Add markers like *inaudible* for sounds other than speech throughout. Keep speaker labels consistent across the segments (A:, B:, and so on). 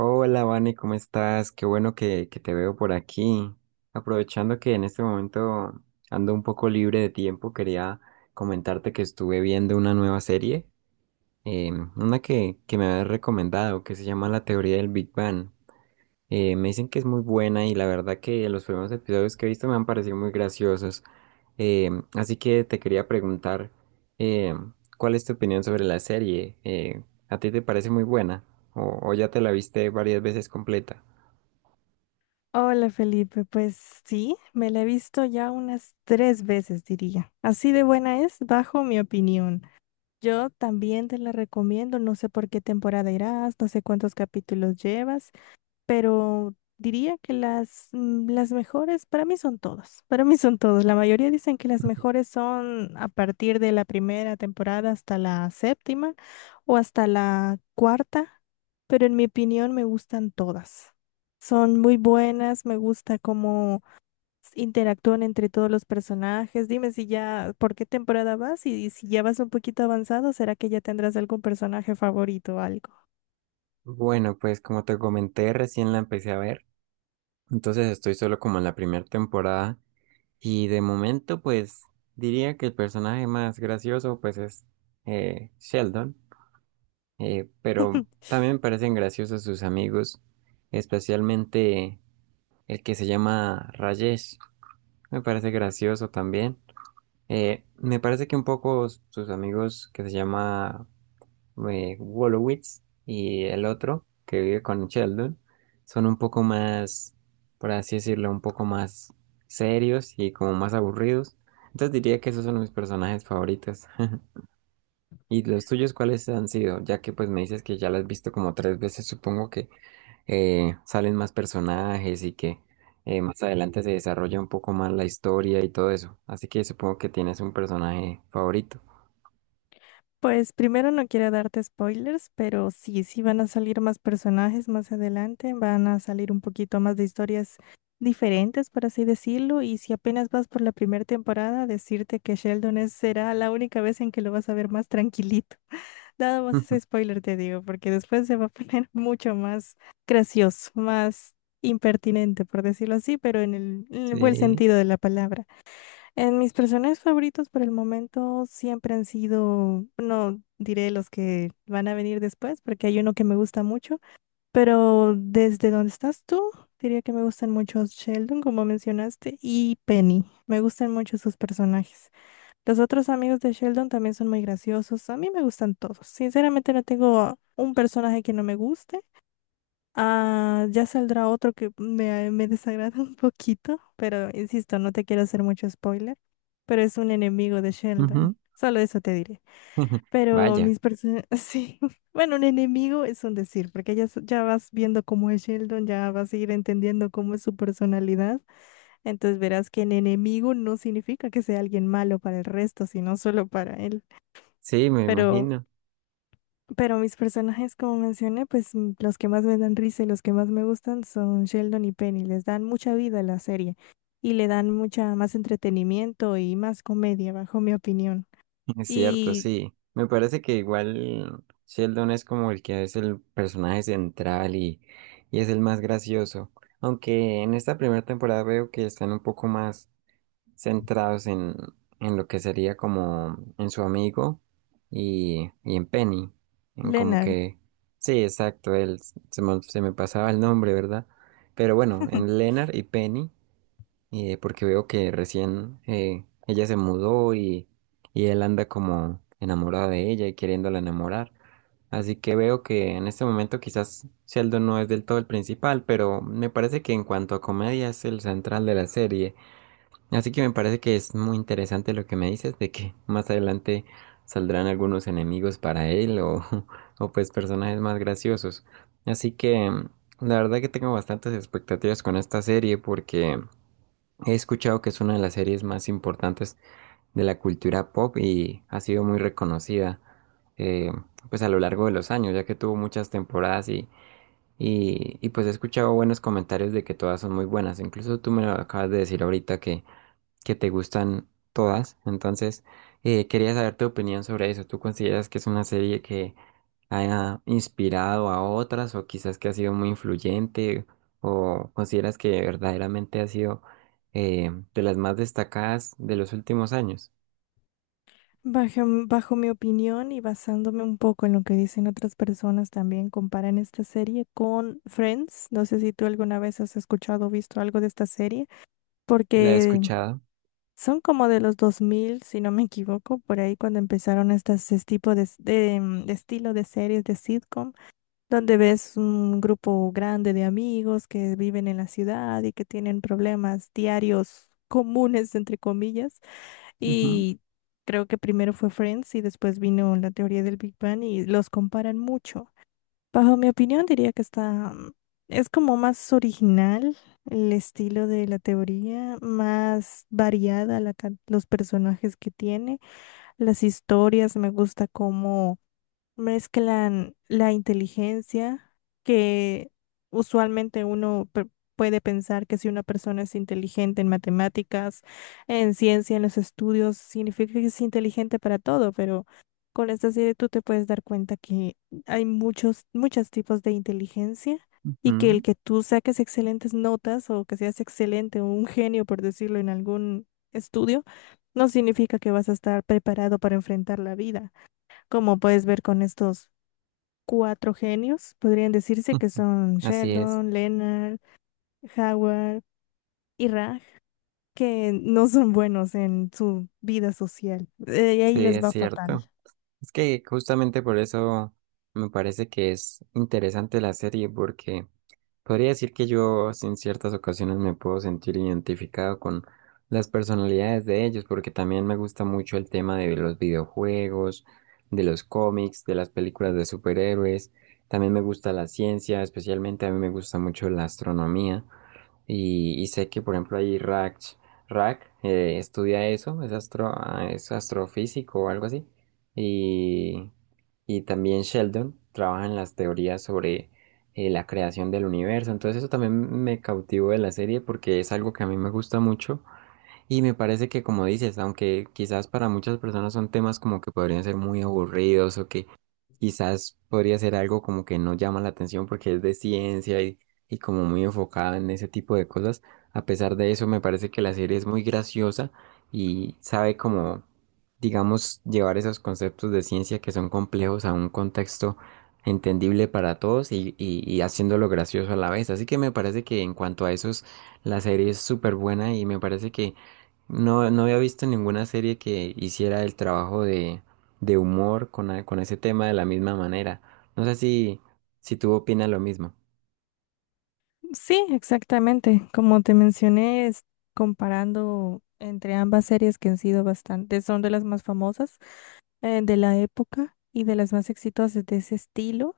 A: Hola, Vane, ¿cómo estás? Qué bueno que te veo por aquí. Aprovechando que en este momento ando un poco libre de tiempo, quería comentarte que estuve viendo una nueva serie, una que me habías recomendado, que se llama La teoría del Big Bang. Me dicen que es muy buena y la verdad que los primeros episodios que he visto me han parecido muy graciosos. Eh, así que te quería preguntar, eh, ¿cuál es tu opinión sobre la serie? ¿A ti te parece muy buena o ya te la viste varias veces completa?
B: Hola Felipe, pues sí, me la he visto ya unas tres veces, diría. Así de buena es, bajo mi opinión. Yo también te la recomiendo, no sé por qué temporada irás, no sé cuántos capítulos llevas, pero diría que las mejores, para mí son todas, para mí son todas. La mayoría dicen que las mejores son a partir de la primera temporada hasta la séptima o hasta la cuarta, pero en mi opinión me gustan todas. Son muy buenas, me gusta cómo interactúan entre todos los personajes. Dime si ya, ¿por qué temporada vas? Y si ya vas un poquito avanzado, ¿será que ya tendrás algún personaje favorito o algo?
A: Bueno, pues como te comenté, recién la empecé a ver, entonces estoy solo como en la primera temporada y de momento pues diría que el personaje más gracioso pues es Sheldon. Pero
B: *laughs*
A: también me parecen graciosos sus amigos, especialmente el que se llama Rajesh. Me parece gracioso también. Me parece que un poco sus amigos que se llama Wolowitz y el otro que vive con Sheldon son un poco más, por así decirlo, un poco más serios y como más aburridos. Entonces diría que esos son mis personajes favoritos. *laughs* ¿Y los tuyos cuáles han sido? Ya que pues me dices que ya las has visto como tres veces, supongo que salen más personajes y que más adelante se desarrolla un poco más la historia y todo eso. Así que supongo que tienes un personaje favorito.
B: Pues primero no quiero darte spoilers, pero sí, sí van a salir más personajes más adelante, van a salir un poquito más de historias diferentes, por así decirlo, y si apenas vas por la primera temporada, decirte que será la única vez en que lo vas a ver más tranquilito. *laughs* Nada
A: *laughs*
B: más
A: Ujú.
B: ese spoiler te digo, porque después se va a poner *laughs* mucho más gracioso, más impertinente, por decirlo así, pero en el buen
A: Sí.
B: sentido de la palabra. En mis personajes favoritos por el momento siempre han sido, no diré los que van a venir después, porque hay uno que me gusta mucho, pero desde donde estás tú, diría que me gustan mucho Sheldon, como mencionaste, y Penny. Me gustan mucho sus personajes. Los otros amigos de Sheldon también son muy graciosos. A mí me gustan todos. Sinceramente no tengo un personaje que no me guste. Ah, ya saldrá otro me desagrada *laughs* un poquito, pero insisto, no te quiero hacer mucho spoiler, pero es un enemigo de
A: Ujú.
B: Sheldon. Solo eso te diré.
A: *laughs*
B: Pero
A: Vaya.
B: mis personas, *laughs* sí, bueno, un enemigo es un decir, porque ya, ya vas viendo cómo es Sheldon, ya vas a ir entendiendo cómo es su personalidad, entonces verás que en enemigo no significa que sea alguien malo para el resto, sino solo para él.
A: Sí, me
B: Pero
A: imagino.
B: pero mis personajes, como mencioné, los que más me dan risa y los que más me gustan son Sheldon y Penny. Les dan mucha vida a la serie y le dan mucha más entretenimiento y más comedia, bajo mi opinión.
A: Es cierto,
B: Y
A: sí. Me parece que igual Sheldon es como el que es el personaje central y es el más gracioso. Aunque en esta primera temporada veo que están un poco más centrados en lo que sería como en su amigo y en Penny, en como
B: Leonard,
A: que, sí, exacto, él, se me pasaba el nombre, ¿verdad? Pero bueno, en Leonard y Penny, porque veo que recién ella se mudó y él anda como enamorado de ella y queriéndola enamorar. Así que veo que en este momento quizás Sheldon no es del todo el principal, pero me parece que en cuanto a comedia es el central de la serie. Así que me parece que es muy interesante lo que me dices de que más adelante saldrán algunos enemigos para él o, *laughs* o pues personajes más graciosos. Así que la verdad que tengo bastantes expectativas con esta serie porque he escuchado que es una de las series más importantes de la cultura pop y ha sido muy reconocida eh, pues a lo largo de los años ya que tuvo muchas temporadas y pues he escuchado buenos comentarios de que todas son muy buenas. Incluso tú me lo acabas de decir ahorita que te gustan todas. Entonces, quería saber tu opinión sobre eso. ¿Tú consideras que es una serie que haya inspirado a otras o quizás que ha sido muy influyente o consideras que verdaderamente ha sido de las más destacadas de los últimos años?
B: bajo, bajo mi opinión y basándome un poco en lo que dicen otras personas también, comparan esta serie con Friends. No sé si tú alguna vez has escuchado o visto algo de esta serie,
A: La he
B: porque
A: escuchado.
B: son como de los 2000, si no me equivoco, por ahí cuando empezaron este tipo de estilo de series de sitcom, donde ves un grupo grande de amigos que viven en la ciudad y que tienen problemas diarios comunes, entre comillas. Y creo que primero fue Friends y después vino La teoría del Big Bang y los comparan mucho. Bajo mi opinión, diría que es como más original el estilo de la teoría, más variada los personajes que tiene, las historias, me gusta cómo mezclan la inteligencia, que usualmente uno pe- puede pensar que si una persona es inteligente en matemáticas, en ciencia, en los estudios, significa que es inteligente para todo, pero con esta serie tú te puedes dar cuenta que hay muchos tipos de inteligencia. Y que el
A: Ujú.
B: que tú saques excelentes notas o que seas excelente o un genio, por decirlo, en algún estudio, no significa que vas a estar preparado para enfrentar la vida. Como puedes ver con estos cuatro genios, podrían decirse que
A: *laughs*
B: son
A: Así es,
B: Sheldon, Leonard, Howard y Raj, que no son buenos en su vida social. Y
A: sí,
B: ahí les
A: es
B: va fatal.
A: cierto. Es que justamente por eso me parece que es interesante la serie porque podría decir que yo en ciertas ocasiones me puedo sentir identificado con las personalidades de ellos, porque también me gusta mucho el tema de los videojuegos, de los cómics, de las películas de superhéroes. También me gusta la ciencia, especialmente a mí me gusta mucho la astronomía. Y sé que, por ejemplo, ahí Rach, Rach estudia eso, es, es astrofísico o algo así. Y, y también Sheldon trabaja en las teorías sobre la creación del universo. Entonces eso también me cautivó de la serie porque es algo que a mí me gusta mucho. Y me parece que, como dices, aunque quizás para muchas personas son temas como que podrían ser muy aburridos o que quizás podría ser algo como que no llama la atención porque es de ciencia y como muy enfocada en ese tipo de cosas. A pesar de eso, me parece que la serie es muy graciosa y sabe como, digamos, llevar esos conceptos de ciencia que son complejos a un contexto entendible para todos y haciéndolo gracioso a la vez. Así que me parece que en cuanto a esos, la serie es súper buena y me parece que no había visto ninguna serie que hiciera el trabajo de humor con ese tema de la misma manera. No sé si tú opinas lo mismo.
B: Sí, exactamente. Como te mencioné, es comparando entre ambas series que han sido bastante, son de las más famosas de la época y de las más exitosas de ese estilo.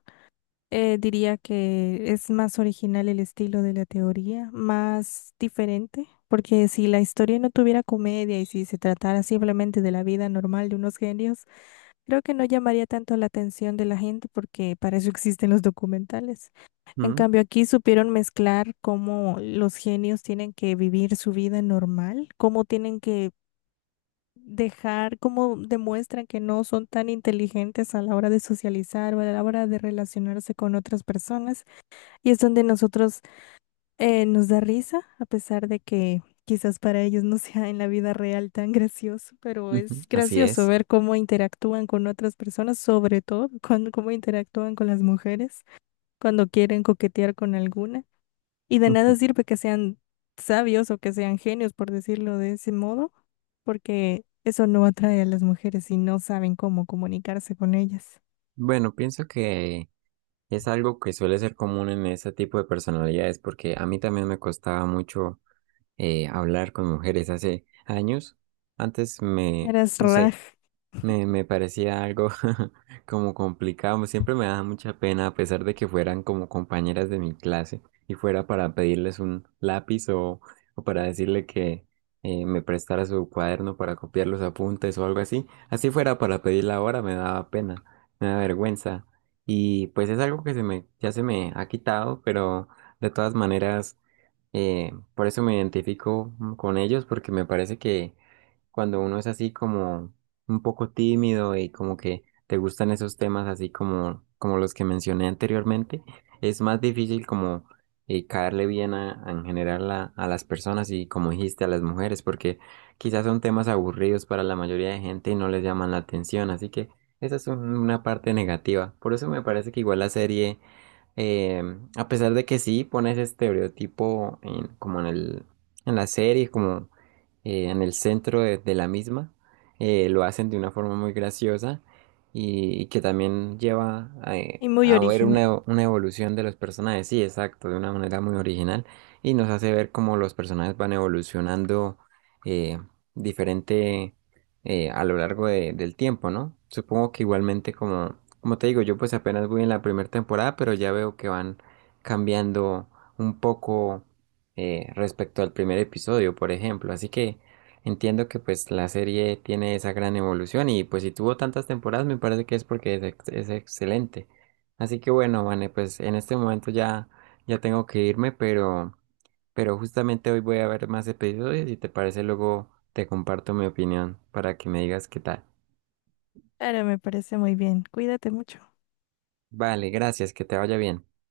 B: Diría que es más original el estilo de la teoría, más diferente, porque si la historia no tuviera comedia y si se tratara simplemente de la vida normal de unos genios, creo que no llamaría tanto la atención de la gente porque para eso existen los documentales. En
A: Mm,
B: cambio, aquí supieron mezclar cómo los genios tienen que vivir su vida normal, cómo tienen que dejar, cómo demuestran que no son tan inteligentes a la hora de socializar o a la hora de relacionarse con otras personas y es donde nosotros nos da risa, a pesar de que quizás para ellos no *laughs* sea en la vida real tan gracioso, pero
A: Ujú,
B: es
A: así
B: gracioso
A: es.
B: ver cómo interactúan con otras personas, sobre todo cuando, cómo interactúan con las mujeres cuando quieren coquetear con alguna. Y de nada
A: Ujú.
B: sirve que sean sabios o que sean genios, por decirlo de ese modo, porque eso no atrae a las mujeres y no saben cómo comunicarse con ellas.
A: Bueno, pienso que es algo que suele ser común en ese tipo de personalidades, porque a mí también me costaba mucho hablar con mujeres hace años. Antes me,
B: Eras
A: no
B: Raj
A: sé. Me parecía algo *laughs* como complicado. Siempre me daba mucha pena, a pesar de que fueran como compañeras de mi clase y fuera para pedirles un lápiz o para decirle que me prestara su cuaderno para copiar los apuntes o algo así. Así fuera para pedirla ahora, me daba pena, me daba vergüenza. Y pues es algo que ya se me ha quitado, pero de todas maneras, por eso me identifico con ellos porque me parece que cuando uno es así como un poco tímido y como que te gustan esos temas así como los que mencioné anteriormente, es más difícil como caerle bien a en general a las personas y como dijiste a las mujeres, porque quizás son temas aburridos para la mayoría de gente y no les llaman la atención, así que esa es una parte negativa. Por eso me parece que igual la serie a pesar de que sí pone ese estereotipo como en el, en la serie, como en el centro de la misma. Lo hacen de una forma muy graciosa y que también lleva
B: y muy
A: a ver
B: original.
A: una evolución de los personajes. Sí, exacto, de una manera muy original y nos hace ver cómo los personajes van evolucionando eh, diferente a lo largo del tiempo, ¿no? Supongo que igualmente como te digo, yo pues apenas voy en la primera temporada, pero ya veo que van cambiando un poco respecto al primer episodio, por ejemplo. Así que entiendo que pues la serie tiene esa gran evolución y pues si tuvo tantas temporadas me parece que es porque es excelente. Así que bueno, Vane, pues en este momento ya tengo que irme, pero justamente hoy voy a ver más episodios y te parece luego te comparto mi opinión para que me digas qué tal.
B: Ahora me parece muy bien. Cuídate mucho.
A: Vale, gracias, que te vaya bien.